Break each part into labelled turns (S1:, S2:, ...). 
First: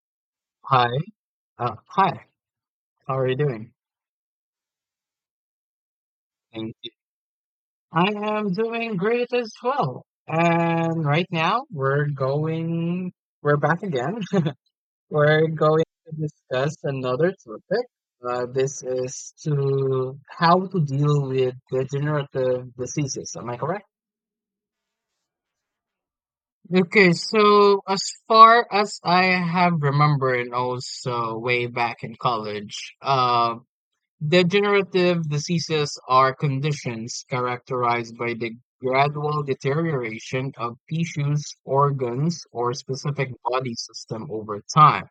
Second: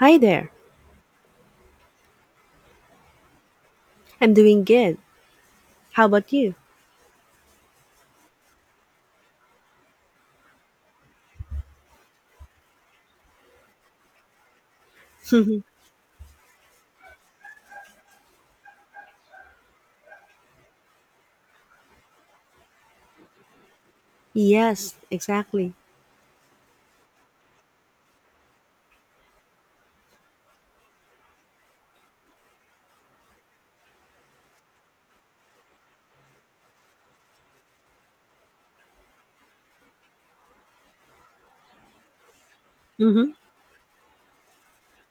S1: Hi there.
S2: Hi. Uh, hi. How are you doing?
S1: I'm doing good. How about you?
S2: Thank you. I am doing great as well. And right now we're back again. We're going to discuss another topic. This is to how to deal with degenerative diseases. Am I correct?
S1: Yes, exactly.
S2: Okay, so as far as I have remembered, and also way back in college, degenerative diseases are conditions characterized by the gradual deterioration of tissues, organs, or specific
S1: Mhm.
S2: body system over time.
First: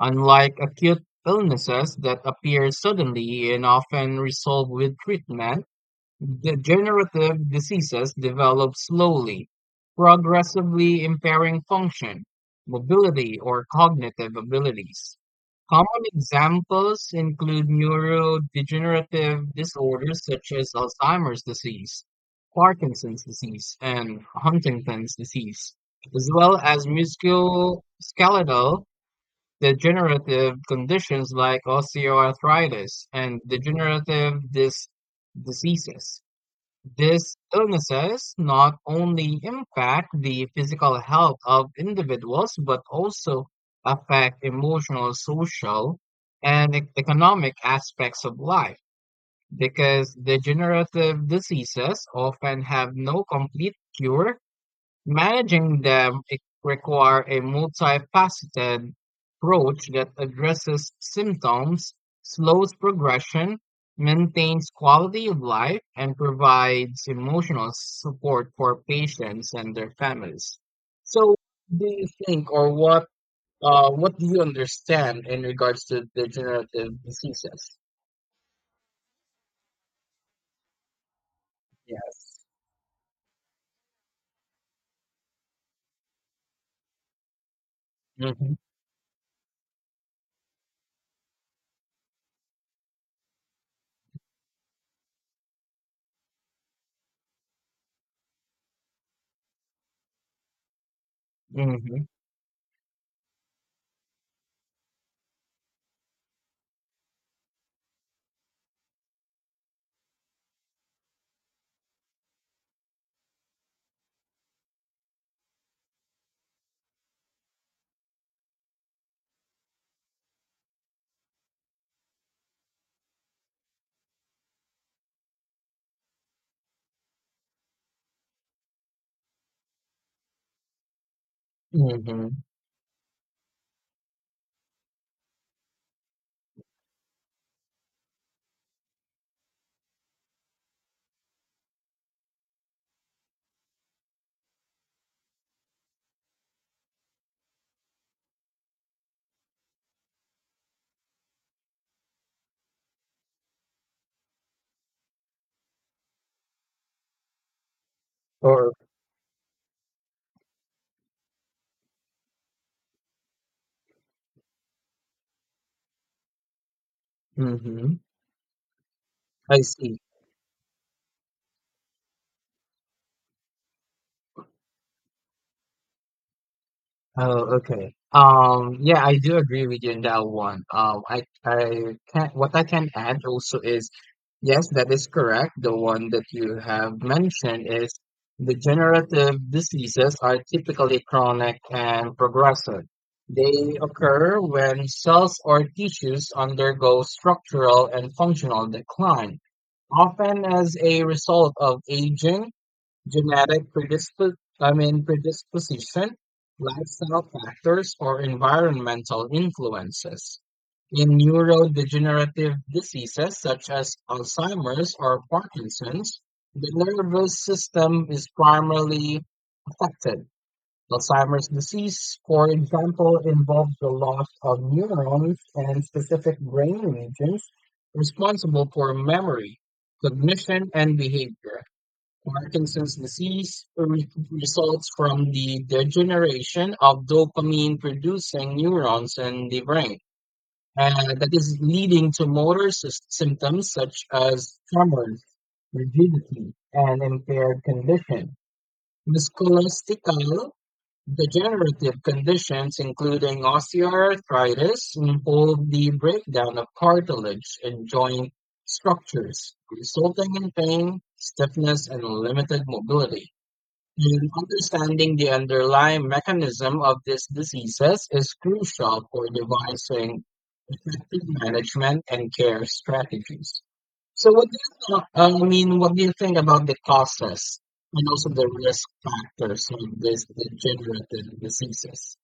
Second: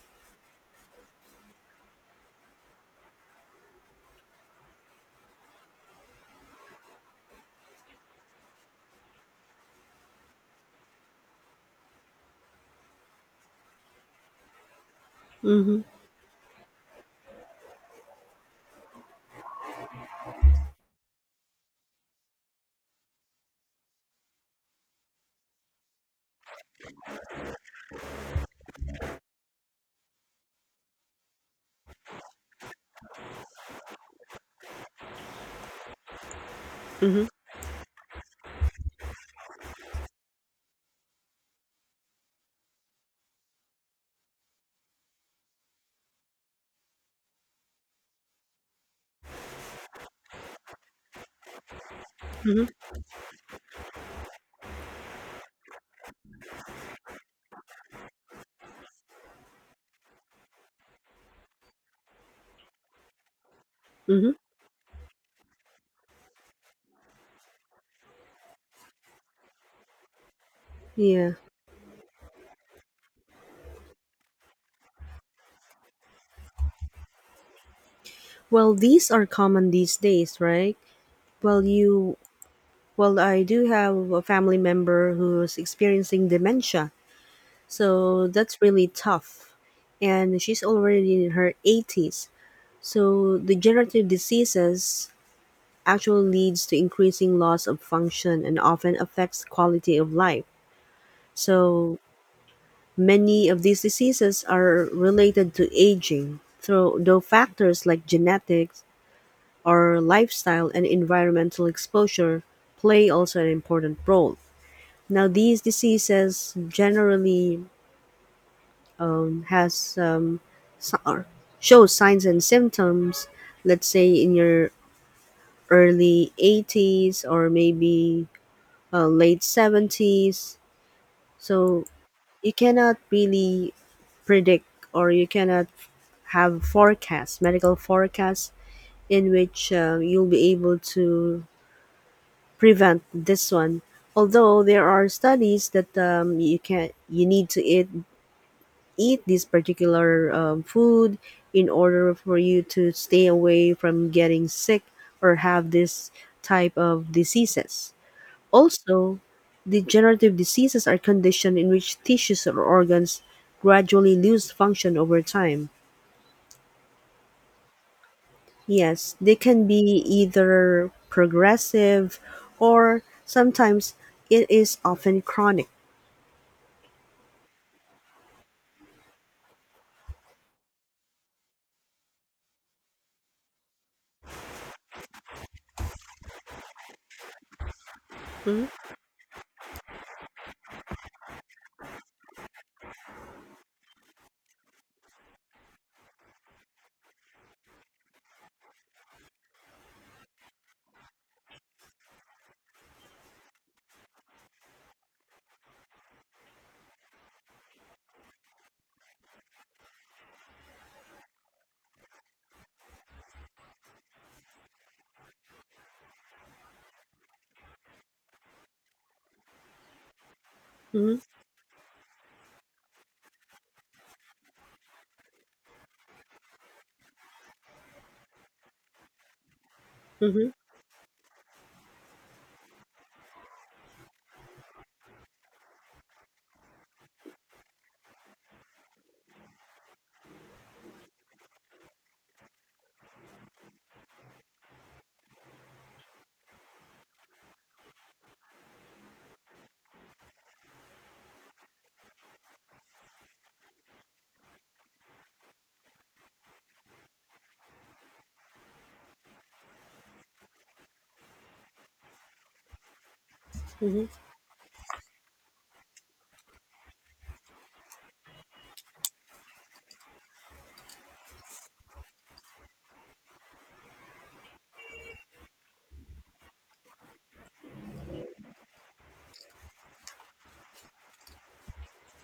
S2: Unlike acute illnesses that appear suddenly and often resolve with treatment, degenerative diseases develop slowly, progressively impairing function, mobility, or cognitive abilities.
S1: Mhm.
S2: Common examples include neurodegenerative disorders such as Alzheimer's disease, Parkinson's disease, and Huntington's disease, as well as musculoskeletal degenerative conditions like osteoarthritis and degenerative dis diseases.
S1: Mhm.
S2: These illnesses not only impact the physical health of individuals, but also affect emotional, social, and economic aspects of life because degenerative diseases often
S1: Mhm.
S2: have no complete cure. Managing them require a multifaceted approach that addresses symptoms, slows progression,
S1: Mhm.
S2: maintains quality of life, and provides emotional support for patients and their families.
S1: Yeah.
S2: So, do you think, or what do you understand in regards to degenerative diseases?
S1: Well, these are common these days, right? Well, you
S2: Yes.
S1: well, I do have a family member who's experiencing dementia. So
S2: Mm-hmm.
S1: that's really tough. And she's already in her 80s. So degenerative diseases actually leads to increasing loss of function and often affects quality of life.
S2: Mm-hmm.
S1: So, many of these diseases are related to aging, though factors like genetics or lifestyle and environmental exposure play also an important role. Now, these diseases generally has so- or show signs and symptoms, let's say in your early 80s or maybe late 70s. So
S2: Mm-hmm.
S1: you cannot really predict, or you cannot have forecasts, medical forecasts, in which you'll be able to prevent this one. Although there are studies that you can you need to eat this particular food in order for you to stay away from getting sick or have this type of diseases.
S2: Or
S1: Also, degenerative diseases are conditions in which tissues or organs gradually lose function over time.
S2: mm-hmm.
S1: Yes, they
S2: I
S1: can be
S2: see.
S1: either progressive, or sometimes it is often chronic.
S2: Oh, okay. Yeah, I do agree with you in that one. I can't. What I can add also is yes, that is correct. The one that you have mentioned is
S1: Hmm.
S2: degenerative diseases are typically chronic and progressive. They occur when cells or tissues undergo structural and functional decline, often as a result of aging, Genetic predisp- I mean predisposition, lifestyle factors, or environmental influences. In neurodegenerative diseases such as Alzheimer's or Parkinson's, the nervous system is primarily affected.
S1: Hmm.
S2: Alzheimer's disease, for example, involves the loss of neurons and specific brain regions responsible for memory, cognition, and behavior. Parkinson's disease results from the degeneration of dopamine producing neurons in the brain, and that is leading to symptoms such as tremors, rigidity, and impaired condition. Musculoskeletal degenerative conditions, including osteoarthritis, involve the breakdown of cartilage and joint structures, resulting in pain, stiffness, and limited mobility.
S1: Hmm.
S2: And understanding the underlying mechanism of these diseases is crucial for devising effective management and care strategies. So, what do you think about the causes and also the risk factors of these degenerative diseases?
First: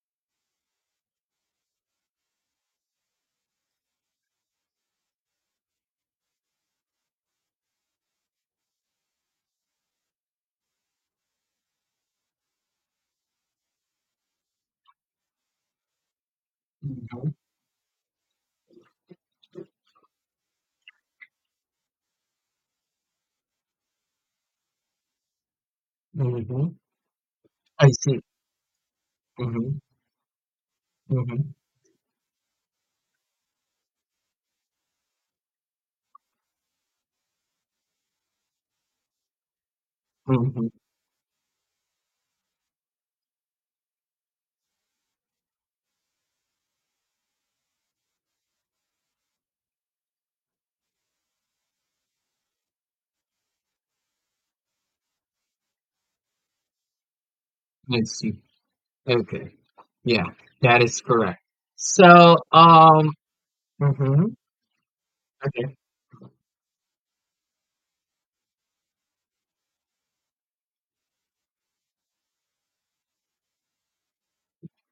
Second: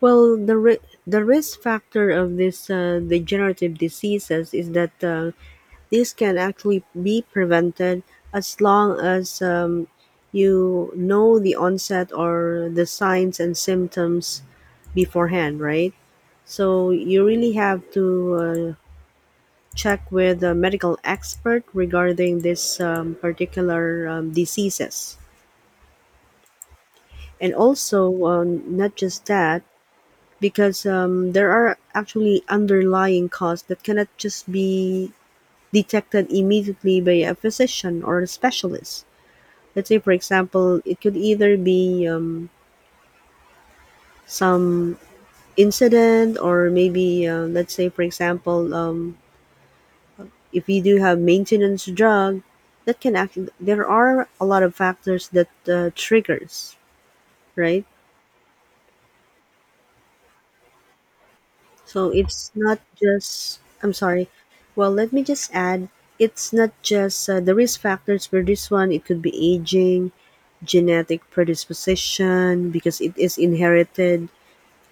S1: Well, the risk factor of this degenerative diseases is that this can actually be prevented as long as you know the onset or the signs and symptoms beforehand, right? So you
S2: Mm-hmm.
S1: really have to uh, check with a medical expert regarding this particular diseases,
S2: Mm-hmm.
S1: and
S2: I see.
S1: also not just that,
S2: Mm-hmm.
S1: because
S2: Mm-hmm.
S1: there are actually underlying causes that cannot just be detected immediately by a physician or a specialist. Let's say, for
S2: Mm-hmm.
S1: example, it could either be some incident, or maybe let's say for example if you do have maintenance drug that can act, there are a lot of factors that triggers, right?
S2: I see. Okay. Yeah, that is correct.
S1: So
S2: So,
S1: it's not just, I'm sorry,
S2: mhm,
S1: well, let me just
S2: okay.
S1: add, it's not just the risk factors for this one. It could be aging, genetic predisposition, because it is inherited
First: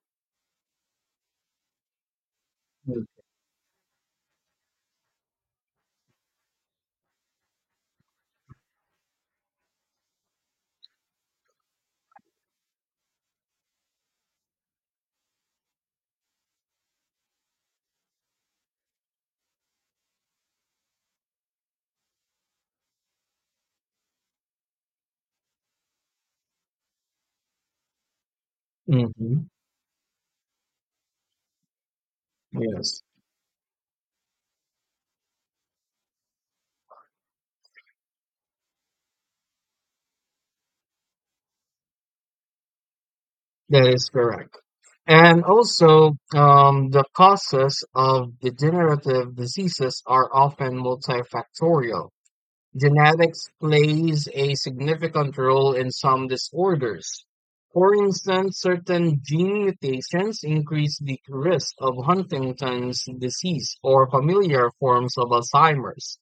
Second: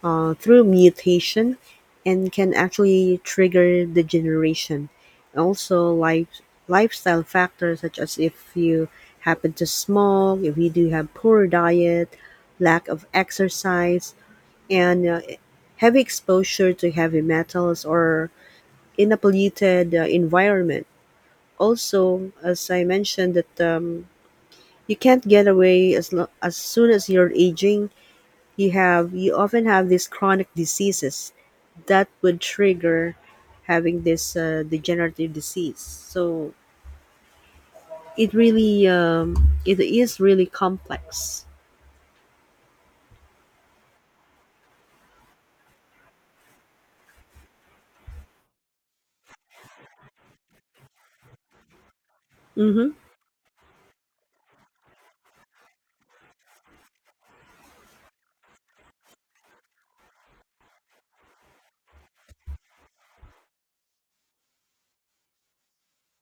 S1: through mutation and can actually trigger degeneration. Also, lifestyle factors such as if you happen to smoke, if you do have poor diet, lack of exercise, and heavy exposure to heavy metals or in a polluted environment. Also, as I mentioned, that you can't get away. As soon as you're aging, you have you
S2: Mm-hmm.
S1: often have these chronic diseases that would
S2: Yes,
S1: trigger having this degenerative disease. So it really it is really complex.
S2: that is correct. And also, the causes of degenerative diseases are often multifactorial.
S1: Mm-hmm.
S2: Genetics plays a significant role in some disorders. For instance, certain gene mutations increase the risk of Huntington's disease or familiar forms of Alzheimer's.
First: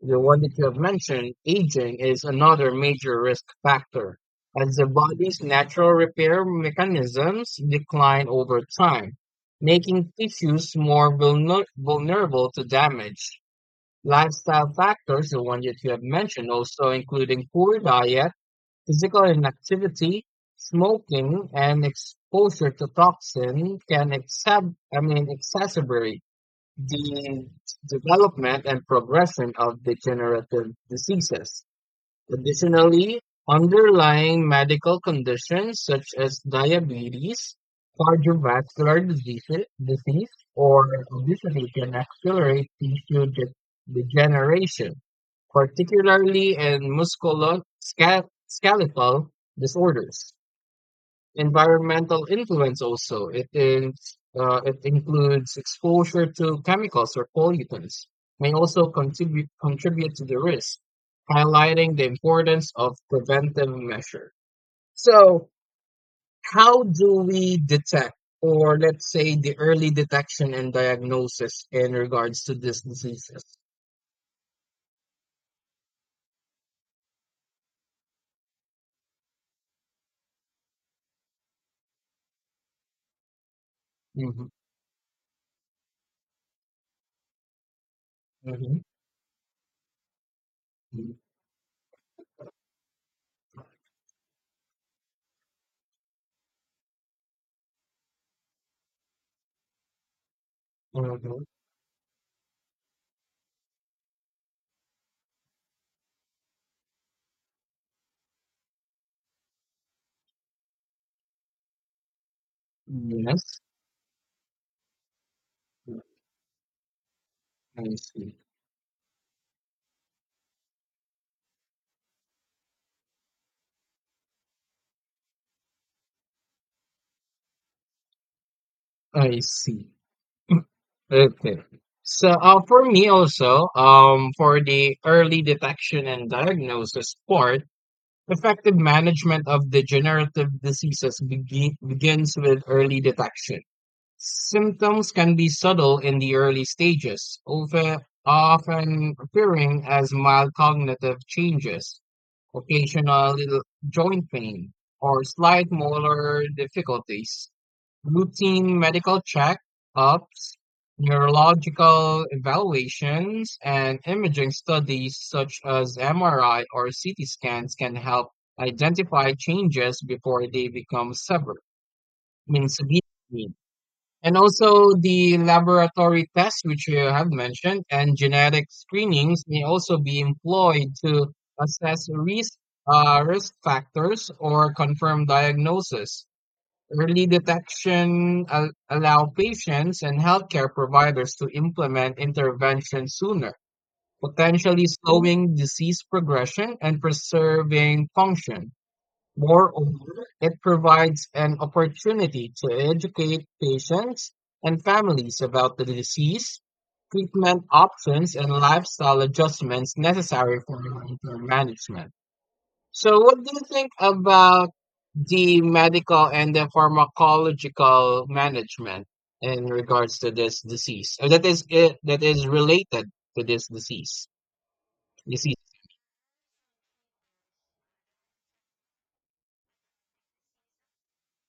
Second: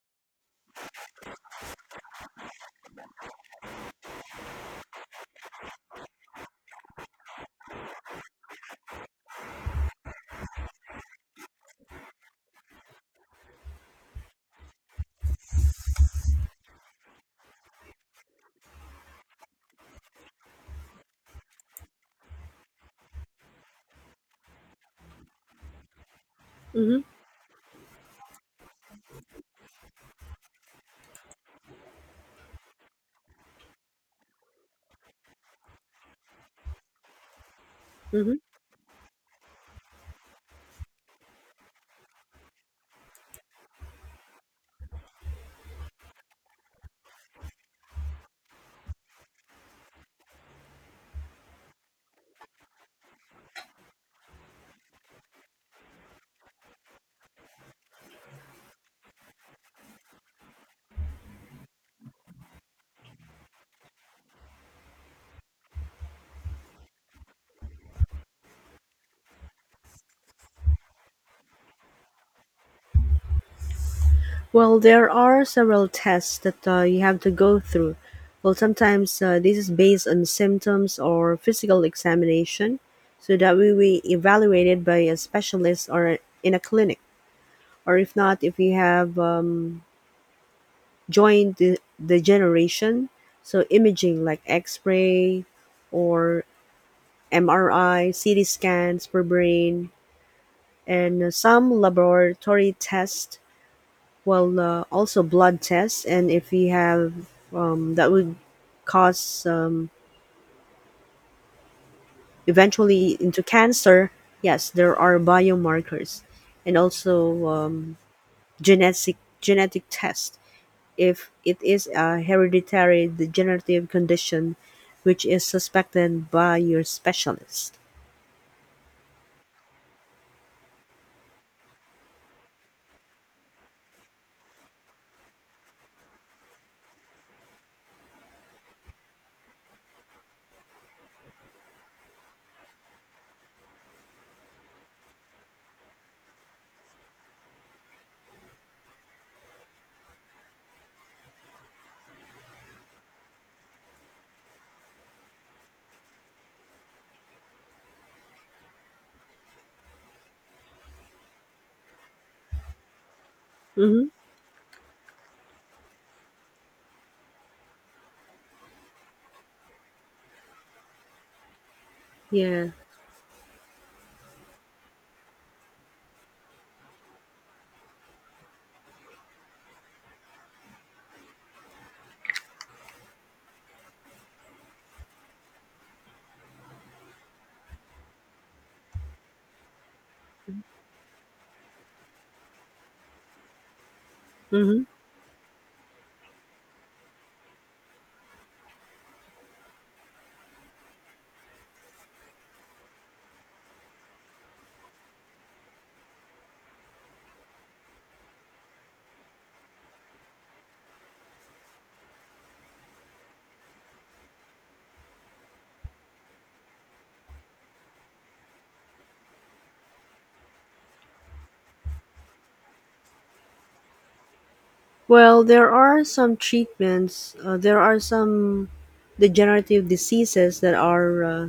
S2: The one that you have mentioned, aging, is another major risk factor, as the body's natural repair mechanisms decline over time, making tissues more vulnerable to damage. Lifestyle factors, the one that you have mentioned, also including poor diet, physical inactivity, smoking, and exposure to toxin can exacerbate
S1: Mm-hmm.
S2: the development and progression of degenerative diseases. Additionally, underlying medical conditions such as diabetes,
S1: Mm-hmm.
S2: cardiovascular disease or obesity can accelerate degeneration, particularly in musculoskeletal disorders. Environmental influence also. It includes exposure to chemicals or pollutants may also contribute to the risk, highlighting the importance of preventive measure. So, how do we detect, or let's say, the early detection and diagnosis in regards to these diseases?
S1: Well, there are several tests that you have to go through. Well, sometimes this is based on symptoms or physical examination, so that we will be
S2: Mhm,
S1: evaluated by a specialist or in a clinic, or if not, if you
S2: mhm,
S1: have joint the so imaging like X-ray or MRI, CT scans for brain, and
S2: mhm.
S1: some laboratory tests. Well, also blood tests, and if we have that would cause eventually into
S2: Yes,
S1: cancer. Yes, there are biomarkers, and also
S2: I see.
S1: genetic tests if it is a hereditary degenerative condition which is suspected by your specialist.
S2: I see. Okay. So, for me also, for the early detection and diagnosis part, effective management of degenerative diseases begins with early detection. Symptoms can be subtle in the early stages, often appearing as mild cognitive changes, occasional little joint pain, or slight motor difficulties, routine medical checkups, neurological evaluations, and
S1: Hmm.
S2: imaging studies such as MRI or CT scans can help identify changes before they become
S1: Yeah.
S2: severe. I And also the laboratory tests, which you have mentioned, and genetic screenings may also be employed to assess risk factors or confirm diagnosis. Early detection allow patients and healthcare providers to implement intervention sooner,
S1: Hmm.
S2: potentially slowing disease progression and preserving function. Moreover, it provides an opportunity to educate patients and families about the disease, treatment options, and lifestyle adjustments necessary for long-term management. So, what do you think about the medical and the pharmacological management in regards to this disease that is related to this disease
S1: Well,
S2: disease
S1: there are some treatments. There are some degenerative diseases that are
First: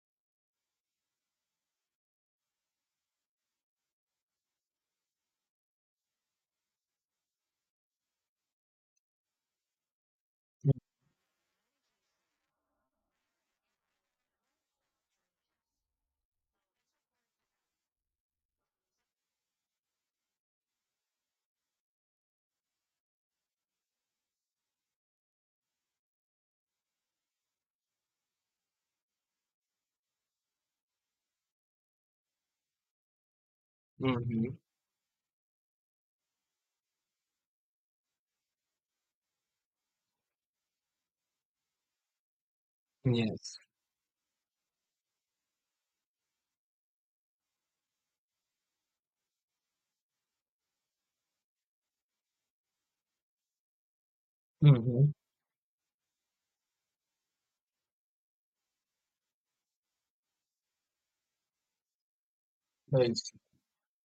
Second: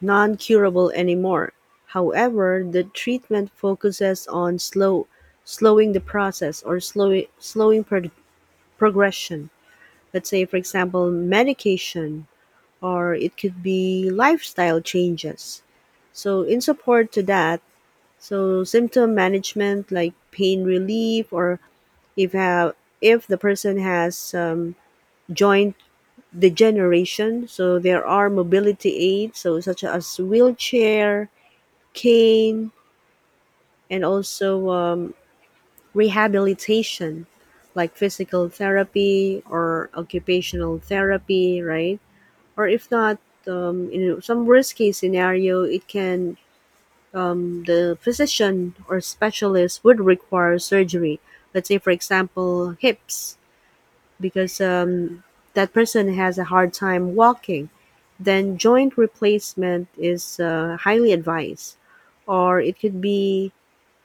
S1: non curable anymore. However, the treatment focuses on slowing the process, or progression. Let's say, for example, medication, or it could be lifestyle changes. So, in support to that, so symptom management like pain relief, or if have if the person has joint degeneration, so there are mobility aids, so such as wheelchair, cane, and
S2: Mm-hmm.
S1: also rehabilitation like physical therapy or occupational therapy, right? Or if not,
S2: Yes.
S1: in some worst case scenario, it can the physician or specialist would require surgery. Let's say, for example, hips, because
S2: Mm-hmm.
S1: that person has a hard time walking, then joint replacement is highly advised. Or it could be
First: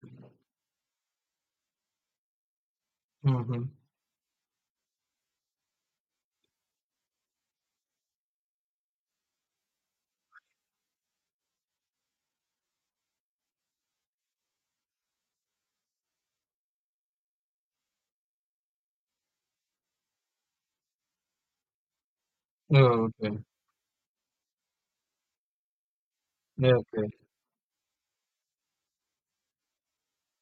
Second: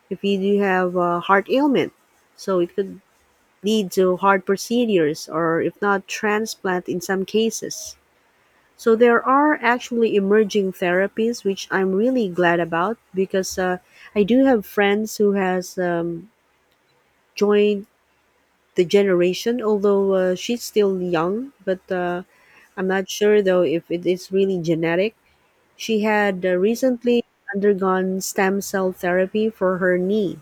S1: if you do have a heart ailment, so it could
S2: Mm-hmm.
S1: lead to heart procedures, or if not, transplant in some cases. So there are actually emerging therapies, which I'm really glad about, because I do have friends who has joined the generation, although she's still young, but I'm not
S2: Oh,
S1: sure
S2: okay
S1: though if it is really genetic. She had
S2: okay
S1: recently undergone stem cell therapy for her knee.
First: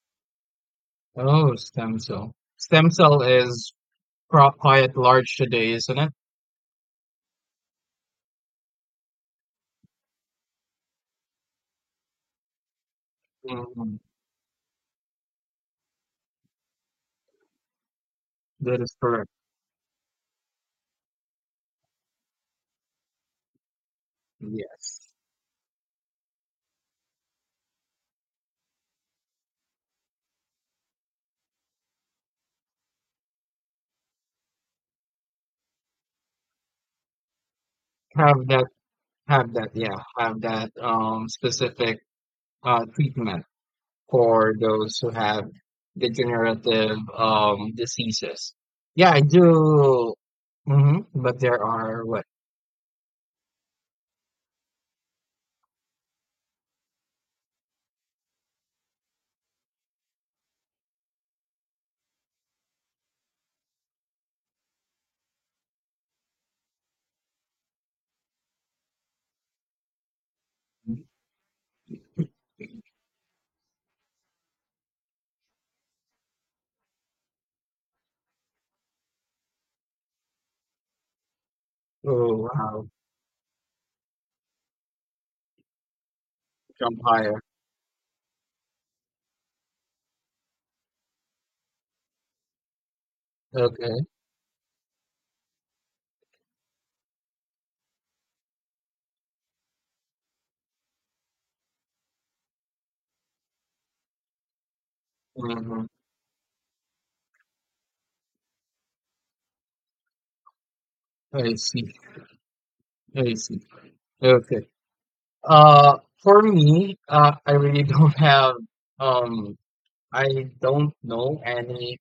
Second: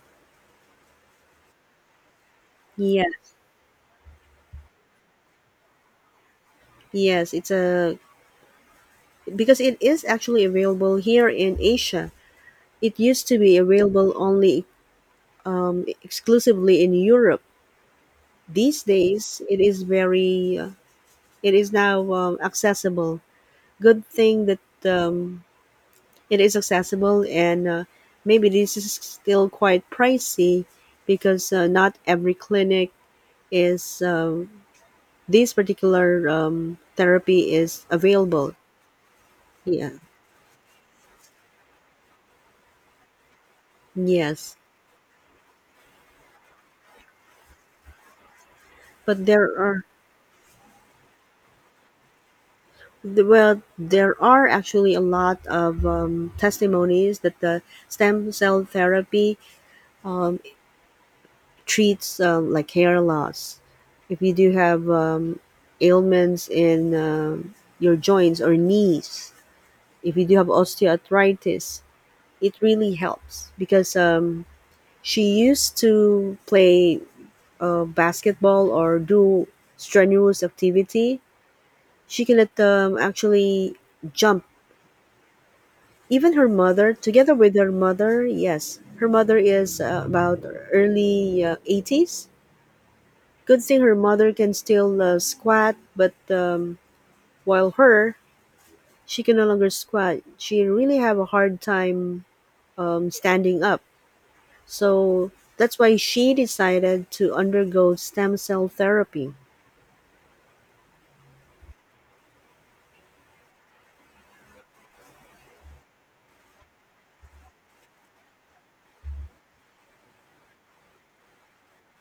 S2: Oh, stem cell stem
S1: Yeah,
S2: cell is quite large today, isn't it?
S1: yes, it's a because it is actually available here in Asia. It used to be
S2: Mhm.
S1: available only exclusively in Europe.
S2: That
S1: These
S2: is correct.
S1: days, it is it is now accessible. Good thing that
S2: Yes.
S1: um, it is accessible, and maybe this is still quite pricey, because not every clinic is this particular therapy is
S2: have
S1: available.
S2: that have that
S1: Yeah.
S2: yeah have that specific treatment for
S1: Yes,
S2: those who have degenerative diseases. Yeah, I
S1: but there are
S2: do. Hmm. But there are what?
S1: well, there are actually a lot of testimonies that the stem cell therapy um, treats like hair loss. If you do have ailments in your joints or knees, if you do have osteoarthritis, it really helps, because she used to play basketball or do strenuous activity. She
S2: Oh
S1: cannot
S2: wow,
S1: actually jump. Even her mother,
S2: jump
S1: together
S2: higher.
S1: with her mother, yes, her mother is about early 80s. Good thing her
S2: Okay.
S1: mother can still squat, but while her, she can no longer squat. She really have a hard time standing up. So that's
S2: Hmm.
S1: why she decided to undergo stem cell therapy.
S2: I see. I see. Okay. For me, I really don't have. Um, I don't know any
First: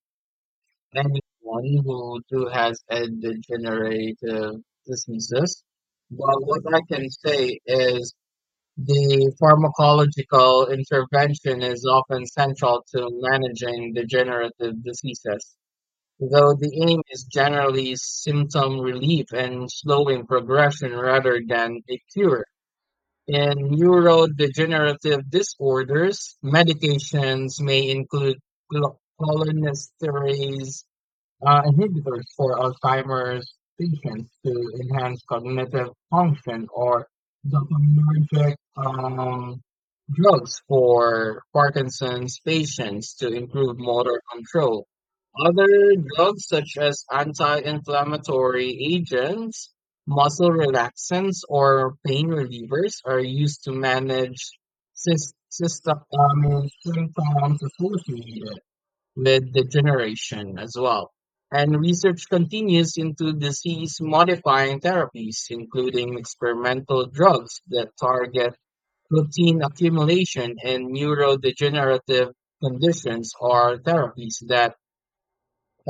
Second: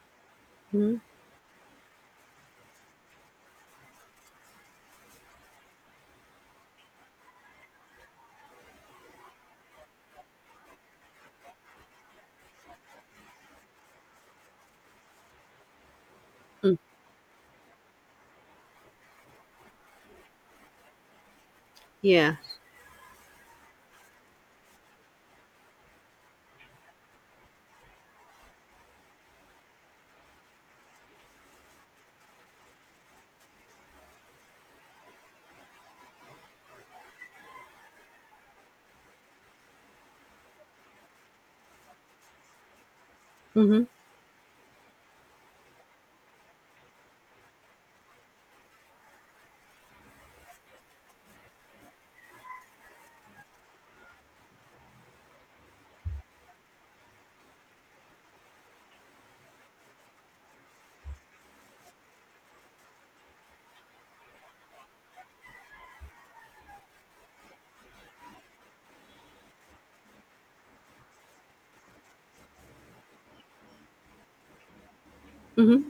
S1: Mhm.
S2: anyone who has a degenerative diseases. But what I can say is the pharmacological intervention is often central to managing degenerative diseases, though
S1: Mm.
S2: the aim is generally symptom relief and slowing progression rather than a
S1: Yeah.
S2: cure. In neurodegenerative disorders, medications may include cholinesterase inhibitors for Alzheimer's patients to enhance cognitive function or dopaminergic drugs for Parkinson's patients to improve
S1: Mm-hmm.
S2: motor control. Other drugs such as anti-inflammatory agents, muscle relaxants, or pain relievers are used to manage symptoms associated with degeneration as well. And research continues into disease modifying therapies, including experimental drugs that target protein accumulation in neurodegenerative conditions or therapies that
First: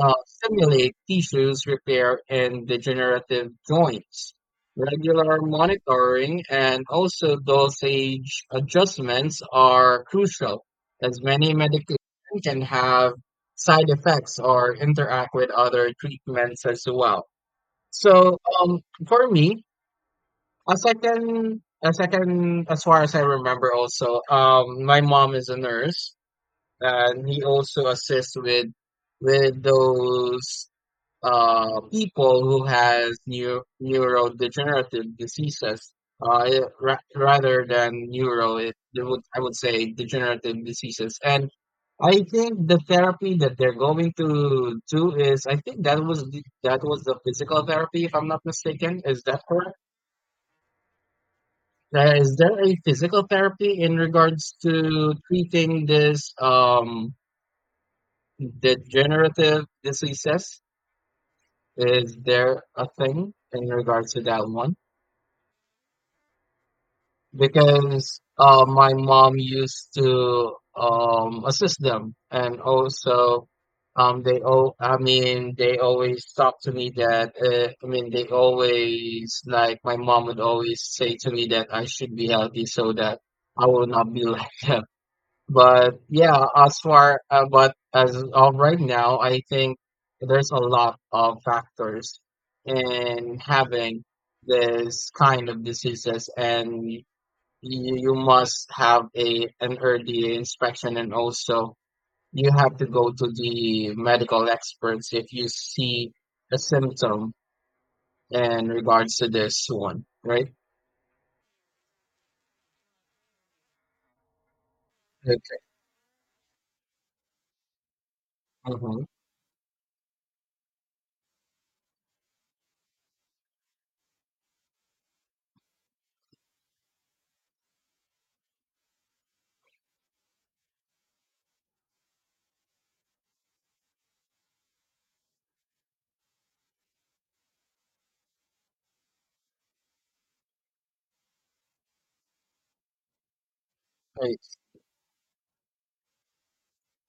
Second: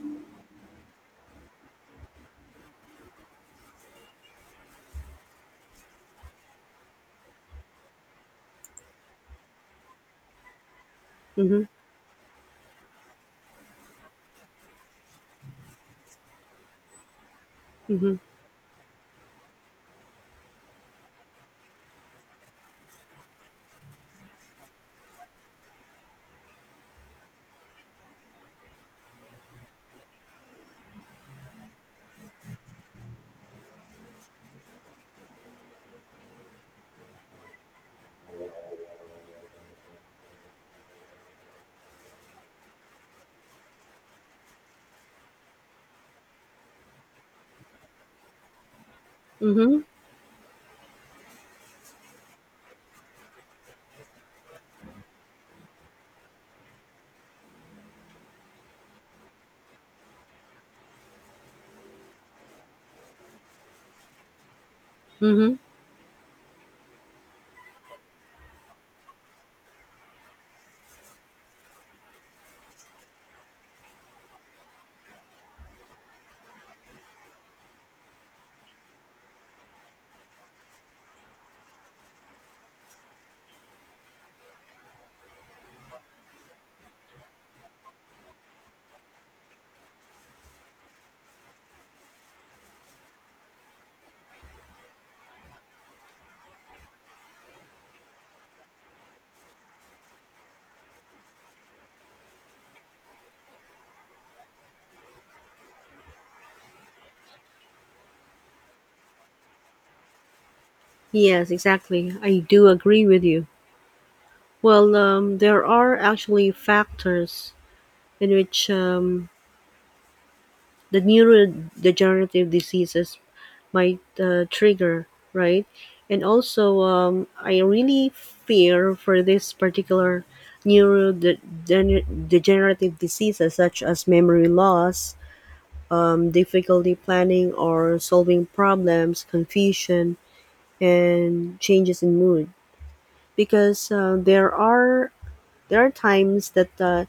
S2: stimulate tissues repair and degenerative joints. Regular monitoring and also dosage adjustments are crucial, as many
S1: Mm-hmm.
S2: medications can have side effects or interact with other treatments as well.
S1: Mm-hmm.
S2: So, for me, a second, as far as I remember, also, my mom is a nurse, and he also assists with those people who has neurodegenerative diseases, rather than neuro it, they would I would say degenerative diseases, and I think the therapy that they're going to do is I think that was the physical therapy if I'm not mistaken, is that correct?
S1: Mm-hmm.
S2: Is there a physical therapy in regards to treating this um degenerative diseases, is there a thing in regards to that one,
S1: Mm-hmm.
S2: because my mom used to assist them, and also they all I mean they always talk to me that I mean they always like my mom would always say to me that I should be healthy so that I will not be like them. But yeah, as far but as of right now, I think there's a lot of factors in having this kind of diseases, and you must have a an early inspection, and also you have to go to the medical experts if you see a symptom in regards to this one, right?
S1: Yes, exactly. I do agree with you. Well,
S2: Okay.
S1: there are actually factors in which
S2: Mm-hmm.
S1: the neurodegenerative diseases might trigger, right? And also, I really fear for this particular neurodegenerative diseases such as memory loss, difficulty planning or solving problems, confusion, and changes in mood. Because
S2: I,
S1: there are times that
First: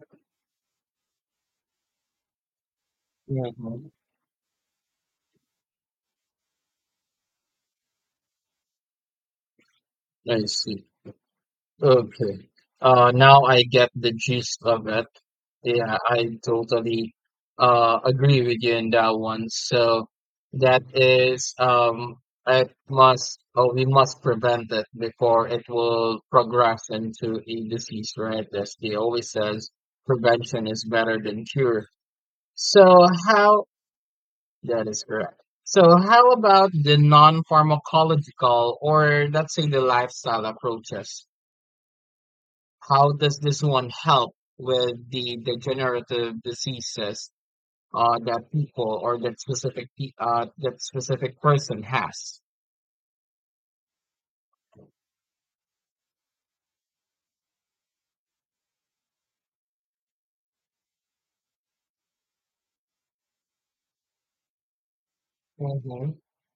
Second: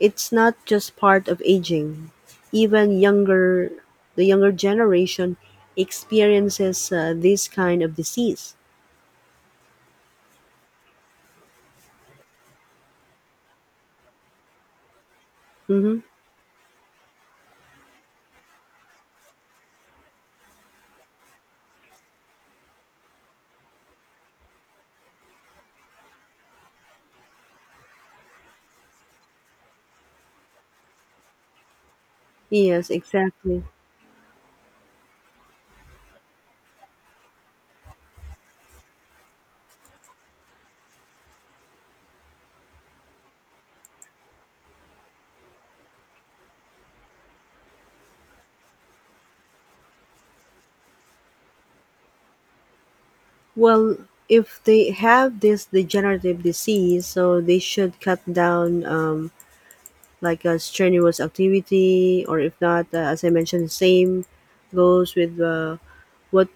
S1: it's not just part of aging. Even younger,
S2: mhm.
S1: the younger generation experiences this kind of disease.
S2: I see. Okay. Now I get the gist of it. Yeah,
S1: Hmm.
S2: I totally agree with you in that one. So that is it must oh we must prevent it before it will progress into a disease, right? As they always says, prevention is better than cure. So
S1: Yes,
S2: how
S1: exactly.
S2: That is correct. So how about the non-pharmacological or let's say the lifestyle approaches? How does this one help with the degenerative diseases that people or that specific person has?
S1: Well, if they have this degenerative disease, so they should cut down like a strenuous activity, or if not, as I mentioned, same goes with
S2: Mm-hmm.
S1: what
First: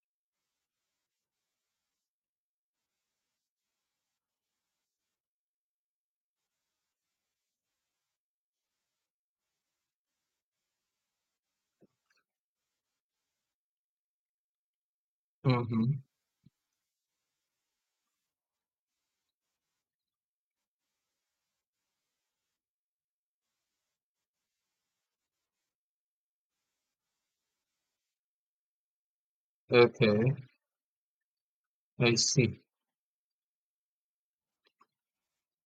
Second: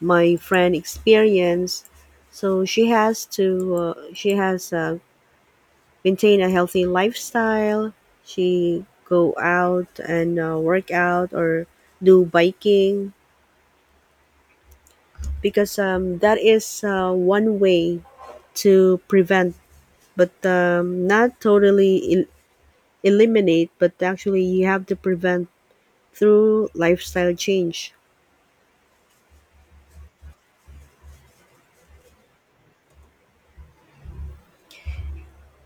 S1: my friend experienced. So she has to, she has maintain a healthy lifestyle. She go out and work out or do biking, because
S2: Mm-hmm.
S1: that is one way to prevent, but not totally eliminate, but actually you have to prevent through lifestyle change.
S2: Okay, I see.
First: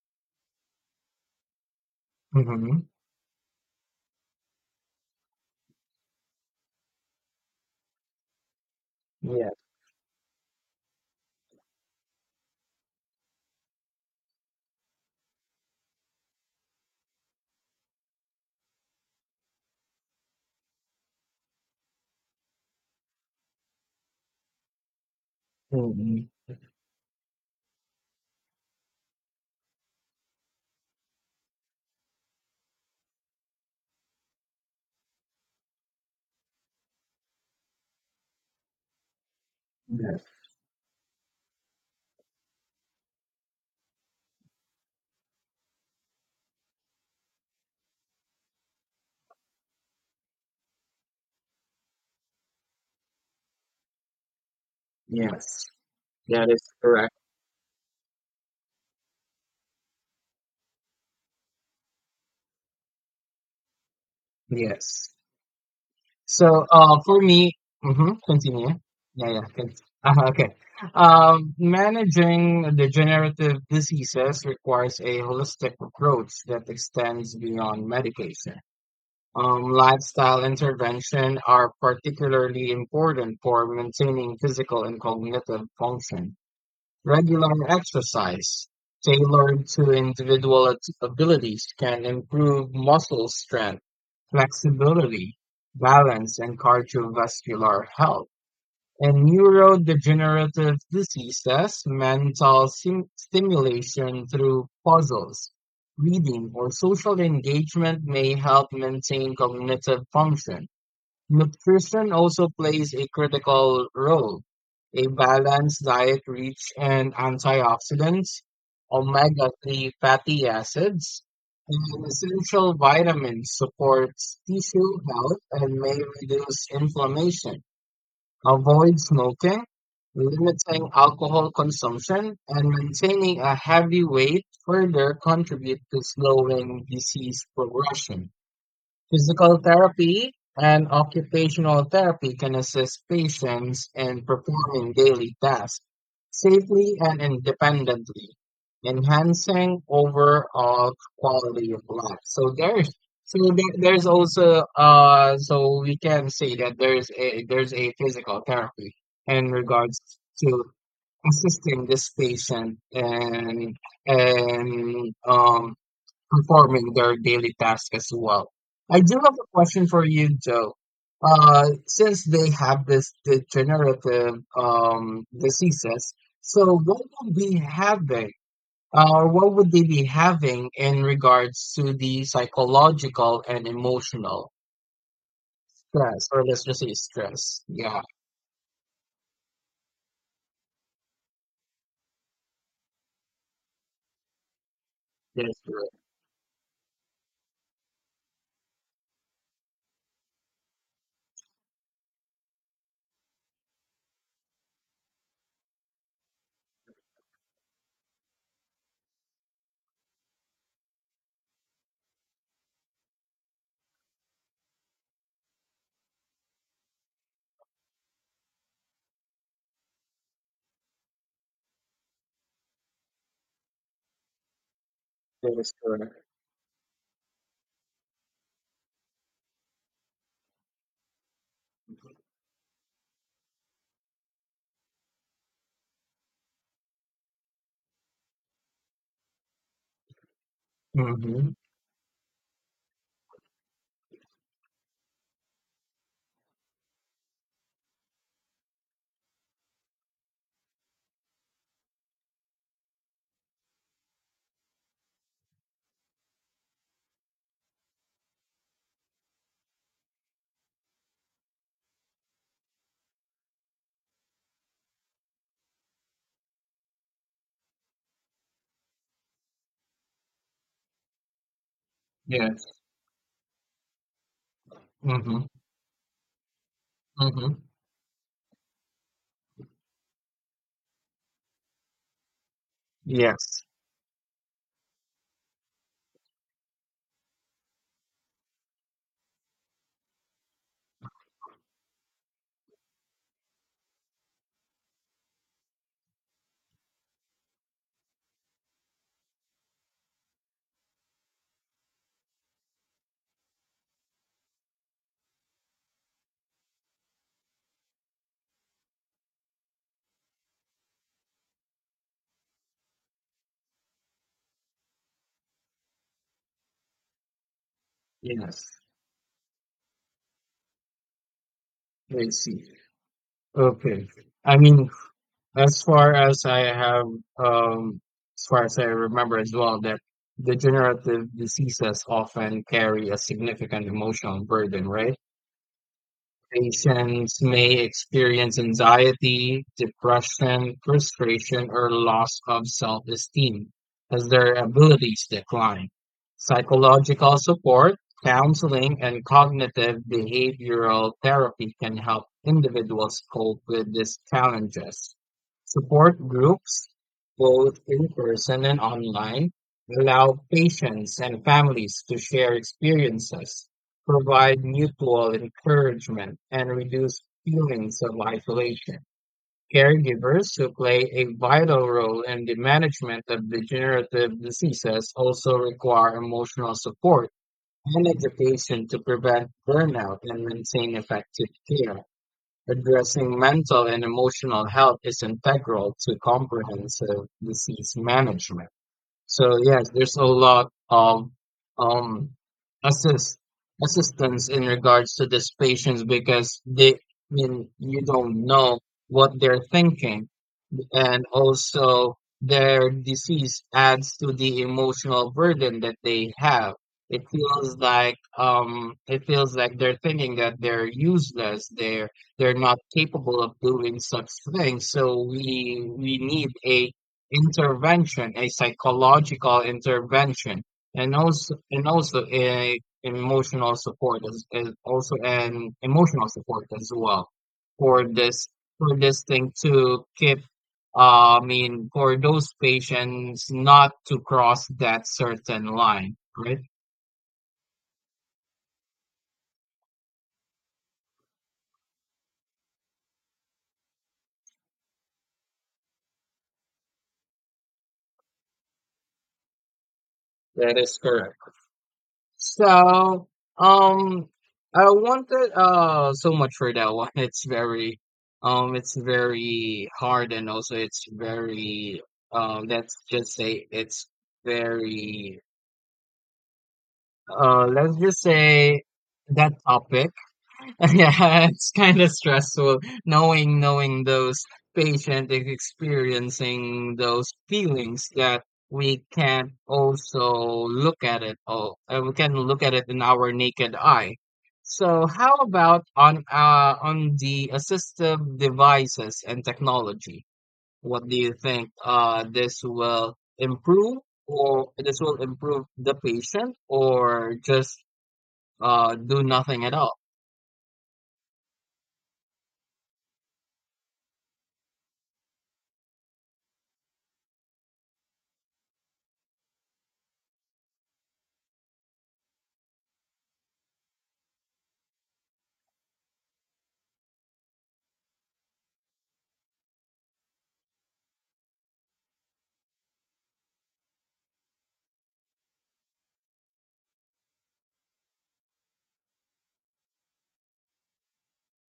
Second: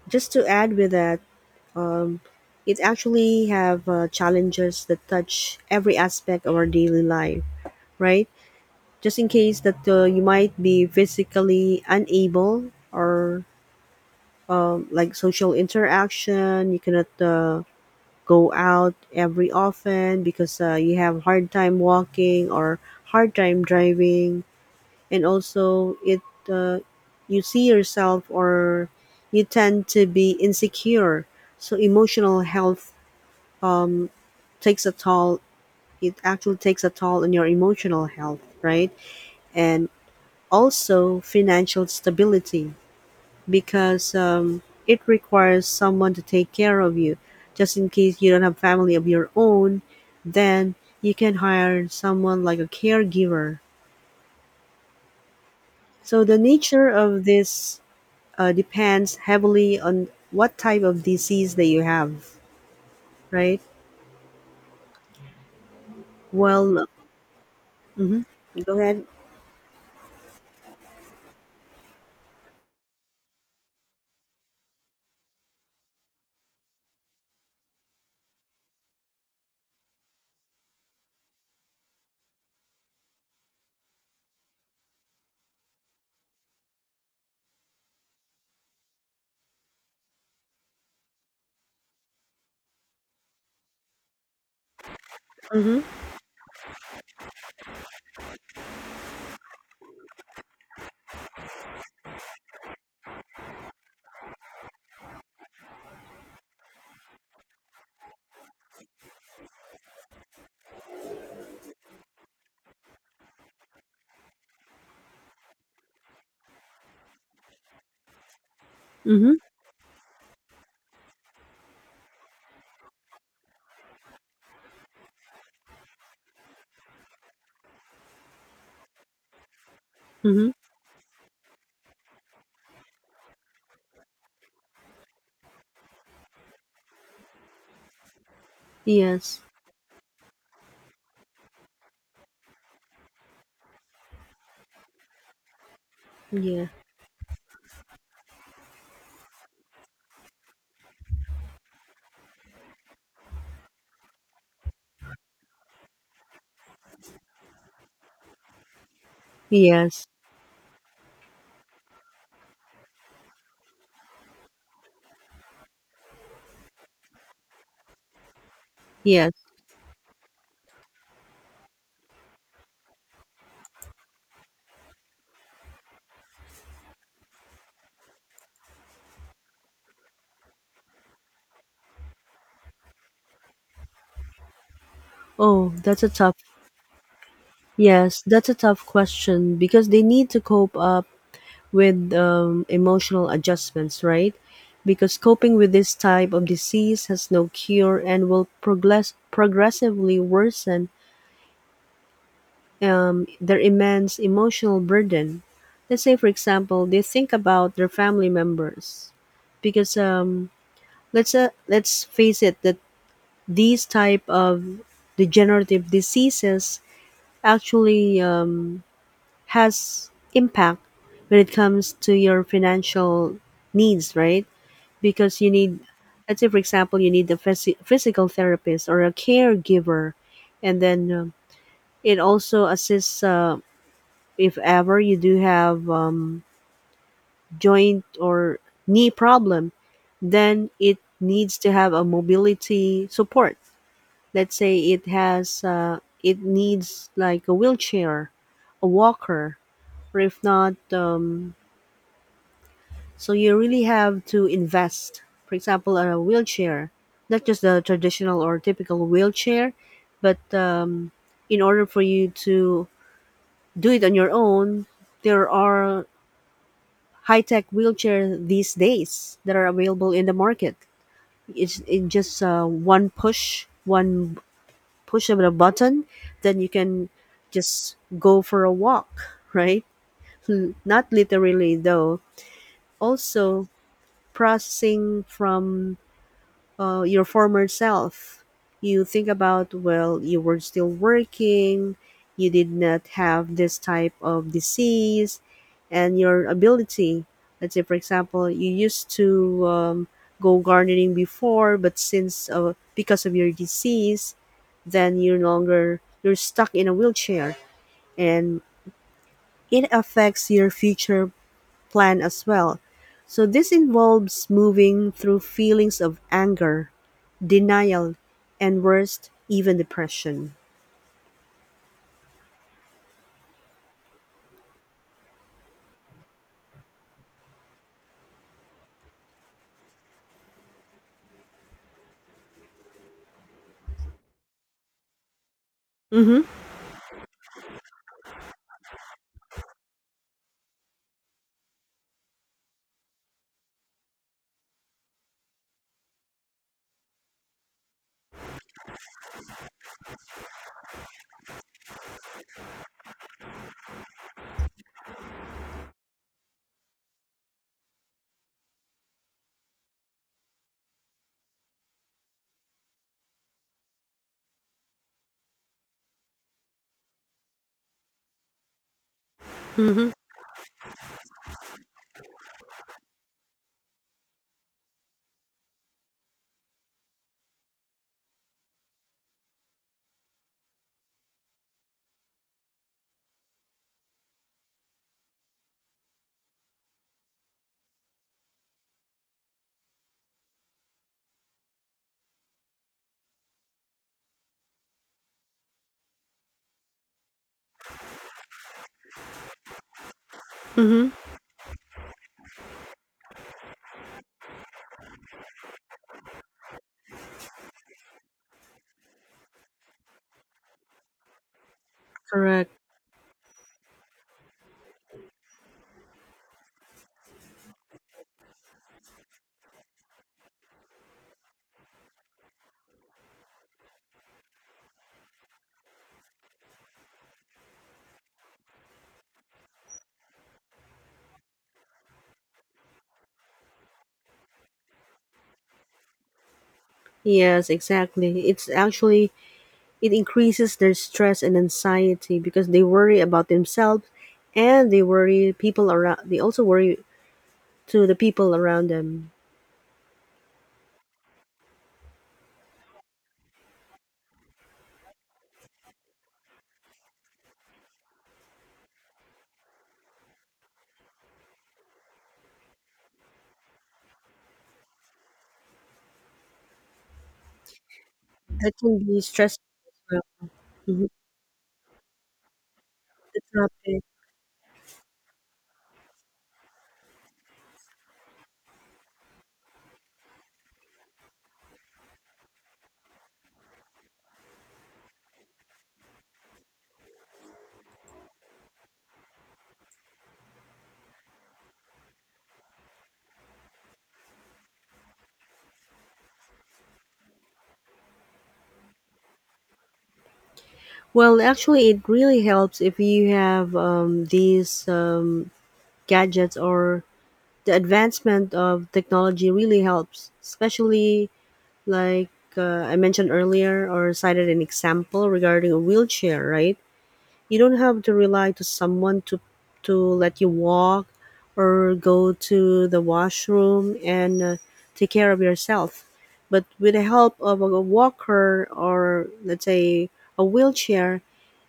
S1: Just to add with that, um, it
S2: Mm-hmm.
S1: actually have challenges that touch every aspect of our daily life, right? Just in
S2: Yeah.
S1: case that you might be physically unable, or like social interaction, you cannot go out every often, because you have hard time walking or hard time driving, and also it
S2: Mm-hmm.
S1: uh, you see yourself, or you tend to be insecure, so emotional health um, takes a toll takes a toll on your emotional health, right? And
S2: Yes.
S1: also financial stability, because it requires someone to take care of you. Just in case you don't have family of your own, then you can hire someone like a caregiver.
S2: Yes.
S1: So the
S2: That is
S1: nature
S2: correct.
S1: of this depends heavily on what type of disease that you have, right?
S2: Yes. So,
S1: Well,
S2: for me, hmm,
S1: hmm,
S2: continue.
S1: go ahead.
S2: Yeah, yeah. Okay. Managing degenerative diseases requires a holistic approach that extends beyond medication. Lifestyle intervention are particularly important for maintaining physical and cognitive function. Regular exercise tailored to individual abilities can improve muscle strength, flexibility,
S1: Mm-hmm.
S2: balance, and cardiovascular health. In neurodegenerative diseases, stimulation through puzzles, reading, or social engagement may help maintain cognitive function. Nutrition also plays a critical role. A balanced diet rich in antioxidants,
S1: Mm-hmm.
S2: omega-3 fatty acids, and essential vitamins supports tissue health and may reduce inflammation. Avoid smoking,
S1: Mm-hmm.
S2: limiting alcohol consumption, and maintaining a heavy weight further contribute to slowing disease progression.
S1: Yes.
S2: Physical therapy and occupational therapy can assist patients in performing daily tasks
S1: Yeah.
S2: safely and independently, enhancing overall quality of life. So there, there's also so we can say that there's a physical therapy in regards
S1: Yes.
S2: to assisting this patient and performing their daily tasks as well. I do have
S1: Yes.
S2: a question for you, Joe. Since they have this degenerative diseases, so what would be having, or what would they be having in regards to the psychological and emotional
S1: Oh, that's a
S2: stress,
S1: tough.
S2: or let's just say stress? Yeah,
S1: Yes, that's a tough question, because they need to cope up with emotional adjustments, right? Because
S2: that
S1: coping
S2: is
S1: with this
S2: correct.
S1: type of disease has no cure and will progressively worsen their immense emotional burden. Let's say, for example, they think about their family members, because let's face it that these type of degenerative diseases actually has impact when it comes to your financial needs, right? Because you
S2: That is
S1: need,
S2: correct.
S1: let's say, for example, you need a physical therapist or a caregiver, and then it also assists if ever you do have joint or knee problem, then it
S2: Mm-hmm.
S1: needs to have a mobility support. Let's say it has, it needs like a wheelchair, a walker, or if not, so you really have to invest. For example, a wheelchair, not just the traditional or typical wheelchair, but in order for you to do it on your own, there are high-tech wheelchair these days that are available in the market. It's in just
S2: Yes.
S1: one push of
S2: Mm-hmm.
S1: a button, then you can
S2: Mm-hmm.
S1: just go for a walk, right? Hmm, not literally though.
S2: Yes.
S1: Also, processing from your former self. You think about, well, you were still working, you did not have this type of disease, and your ability. Let's say, for example, you used to go gardening before, but since because of your disease, then you're no longer you're stuck in a wheelchair, and it affects your future plan as well. So this involves moving through feelings of anger, denial,
S2: Yes.
S1: and worst, even depression.
S2: I see. Okay. I mean, As far as I have, um, as far as I remember as well, that degenerative diseases often carry a significant emotional burden, right?
S1: Mm-hmm.
S2: Patients may experience anxiety, depression, frustration, or loss of self esteem as their abilities decline. Psychological support, counseling, and cognitive behavioral therapy can help individuals cope with these challenges. Support groups, both in person and online, allow patients and families to share experiences provide mutual encouragement, and reduce feelings of isolation.
S1: Mm-hmm.
S2: Caregivers who play a vital role in the management of degenerative diseases also require emotional support and education to prevent burnout and maintain effective care. Addressing mental and emotional health is integral to comprehensive disease management. So yes, there's a lot of um assist assistance in regards to these patients because they I mean you don't know what they're thinking,
S1: Mm-hmm.
S2: and also their disease adds to the emotional burden that they have. It feels like they're thinking that they're useless. They're
S1: Correct.
S2: not capable of doing such things. So we need a intervention, a psychological intervention, and also a emotional support as also an emotional support as well for this for this thing to keep I mean, for those patients not to cross that certain line, right?
S1: Yes, exactly. It's actually it increases their stress and anxiety, because they worry about themselves, and they worry people around, they also worry to the people around them.
S2: That is correct. So, um, I wanted so much for that one. It's very hard, and also it's very, let's just say it's very, let's just
S1: That
S2: say
S1: can be
S2: that
S1: stressful as
S2: topic.
S1: well. Mhm.
S2: Yeah, it's kind of stressful
S1: The
S2: knowing
S1: topic.
S2: those patient is experiencing those feelings that we can't also look at it all. We can look at it in our naked eye. So how about on the assistive devices and technology? What do you think this will improve or this will improve the patient or just do nothing at all?
S1: Well, actually it really helps if you have these gadgets, or the advancement of technology really helps, especially like I mentioned earlier, or cited an example regarding a wheelchair, right? You don't have to rely to someone to let you walk or go to the washroom and take care of yourself. But with the help of a walker, or let's say a wheelchair,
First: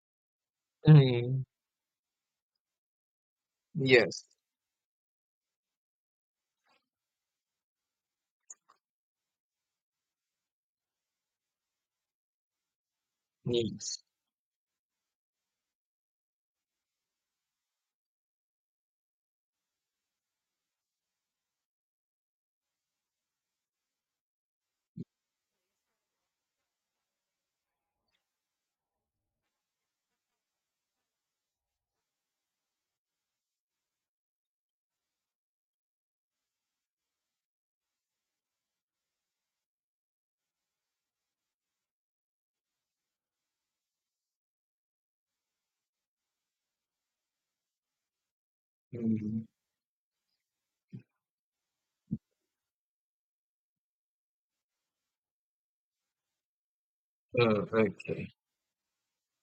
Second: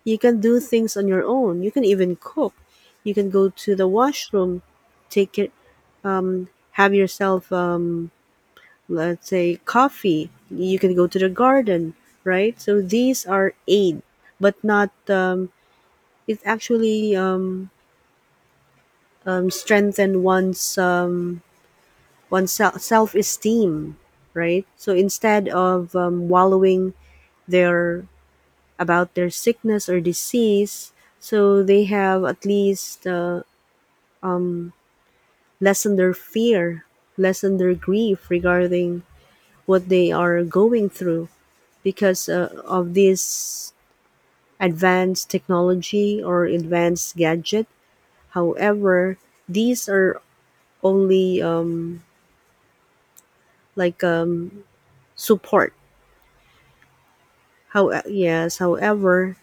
S1: you can do things on your own. You can even cook. You can go to the
S2: Yes,
S1: washroom, take it, have yourself let's say coffee, you can go to the garden, right? So these are
S2: needs.
S1: aid, but not it actually strengthen one's self esteem, right? So instead of wallowing their about their sickness or disease, so they have at least lessen their fear, lessen their grief regarding what they are going through, because of this advanced technology or advanced gadget. However,
S2: Mm,
S1: these are only like support.
S2: oh,
S1: How
S2: okay.
S1: yes, however,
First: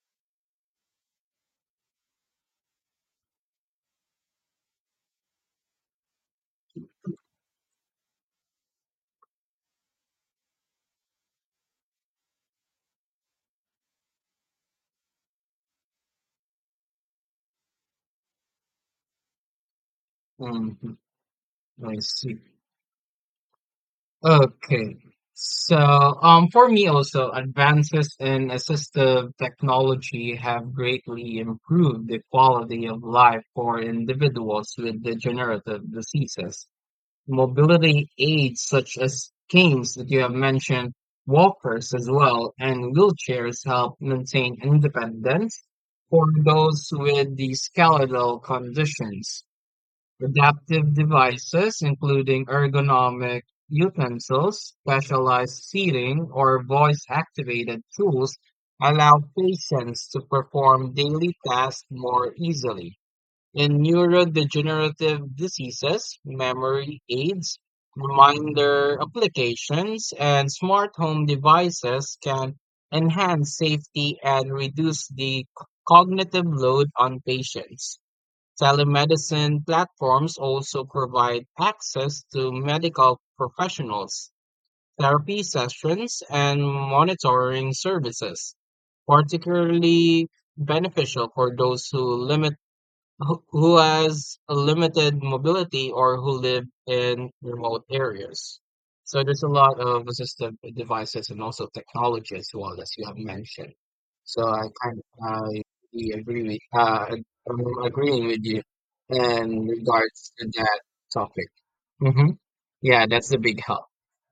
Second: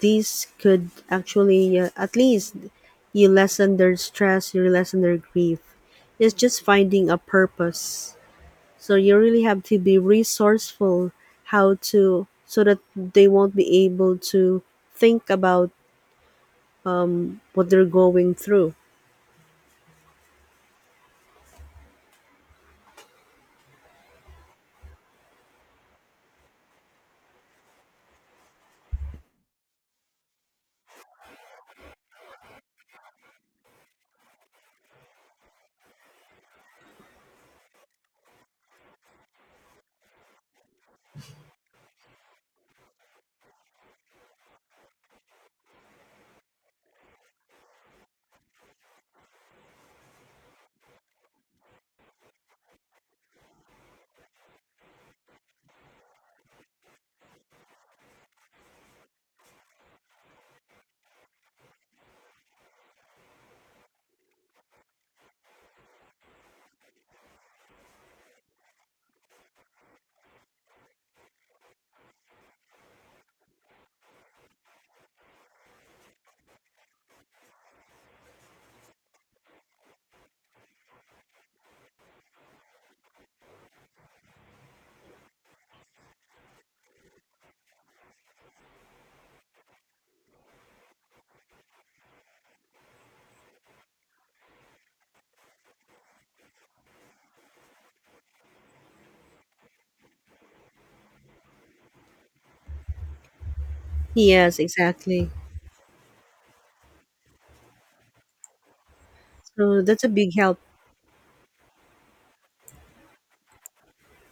S1: these could actually at least you lessen their stress, you lessen their grief. It's just finding a purpose. So you really have to be resourceful how to so that they won't be able to think about what they're going through.
S2: Hmm. I see. Okay. So, for me also, advances in assistive technology have greatly improved the quality of life for individuals with degenerative diseases. Mobility aids such as canes that you have mentioned, walkers as well, and wheelchairs help maintain independence for those with the skeletal conditions. Adaptive devices, including ergonomic utensils, specialized seating, or voice activated tools, allow patients to perform daily tasks more easily. In neurodegenerative diseases, memory aids, reminder applications, and smart home devices can enhance safety and reduce the cognitive load on patients. Telemedicine platforms also provide access to medical professionals, therapy sessions, and monitoring services, particularly beneficial for those who has a limited mobility or who live in remote areas. So there's a lot of assistive devices and also technology as well, as you have mentioned. So
S1: Yes,
S2: I kind of
S1: exactly.
S2: I really agree with I'm agreeing with you in
S1: So that's a
S2: regards
S1: big
S2: to
S1: help.
S2: that topic. Hmm. Yeah, that's a big help.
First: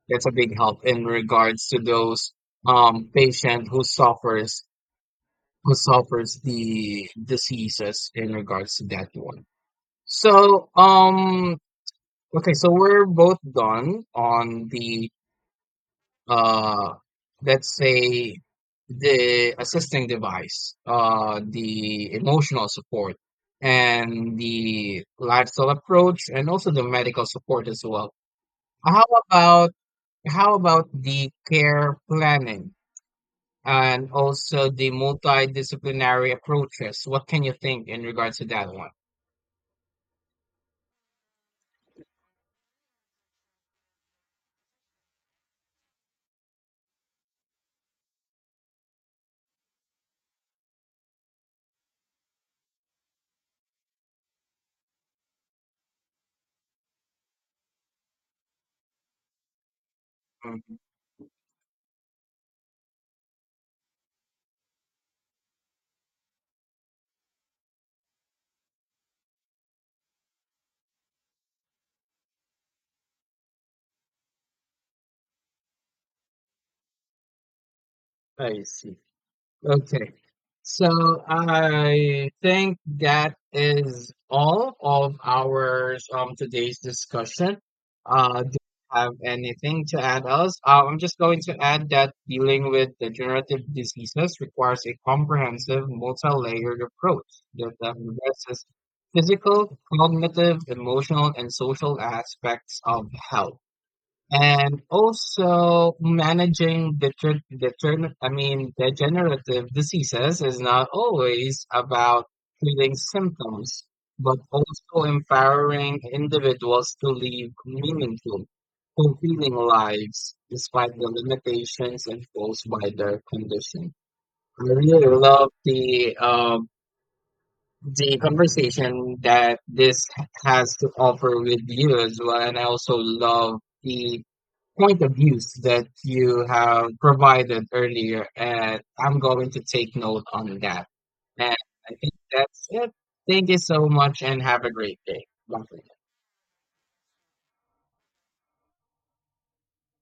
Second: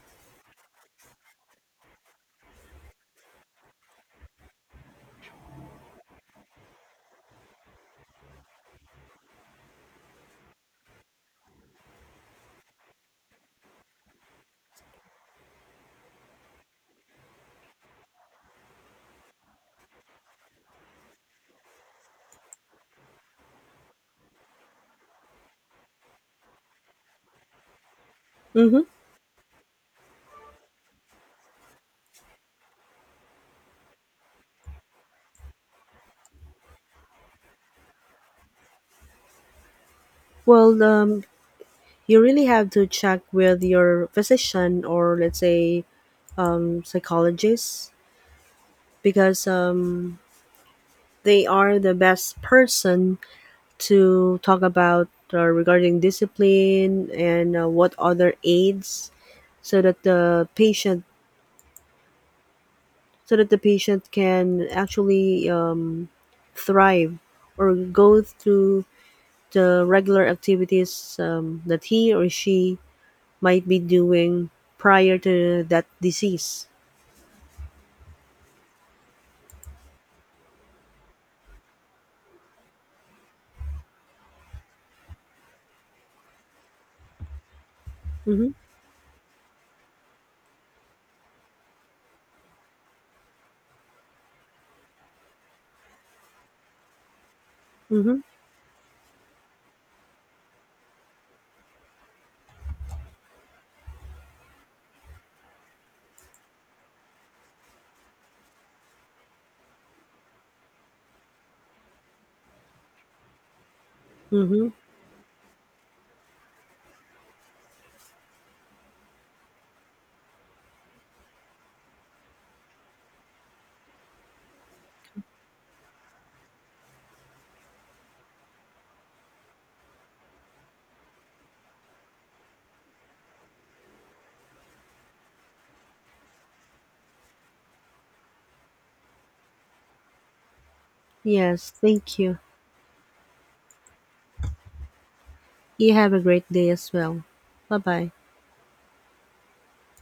S2: That's a big help in regards to those patient who suffers the diseases in regards to that one. So, okay, so we're both done on the uh, let's say the assisting device, the emotional support and the lifestyle approach and also the medical support as well.
S1: Hmm.
S2: How about how about the care planning and also the multidisciplinary approaches? What can you think in regards to that one?
S1: Well, you really have to check with your physician, or let's say psychologist, because they are the best person to talk about regarding discipline, and what other aids so that the
S2: Uhum.
S1: patient so that the patient can actually thrive or go through the regular activities that he or she might be doing prior to that disease.
S2: Aí sim. Okay. So I think that is all of our today's discussion.
S1: Mhm.
S2: Do you have anything to add else? I'm just going to add that dealing with degenerative diseases requires a comprehensive, multi-layered approach that
S1: Mhm.
S2: addresses physical, cognitive, emotional, and social aspects of health, and also managing I mean degenerative diseases is not always about treating symptoms, but
S1: Mhm.
S2: also empowering individuals to live meaningful, fulfilling lives despite the limitations imposed by their condition. I really love the conversation that this has to offer with you as well. And I also love the point of views that you have provided earlier. And I'm going to take note on that. And
S1: Yes,
S2: I think
S1: thank you.
S2: that's it. Thank you so much and have a great day. Bye.
S1: You have a great day as well. Bye-bye.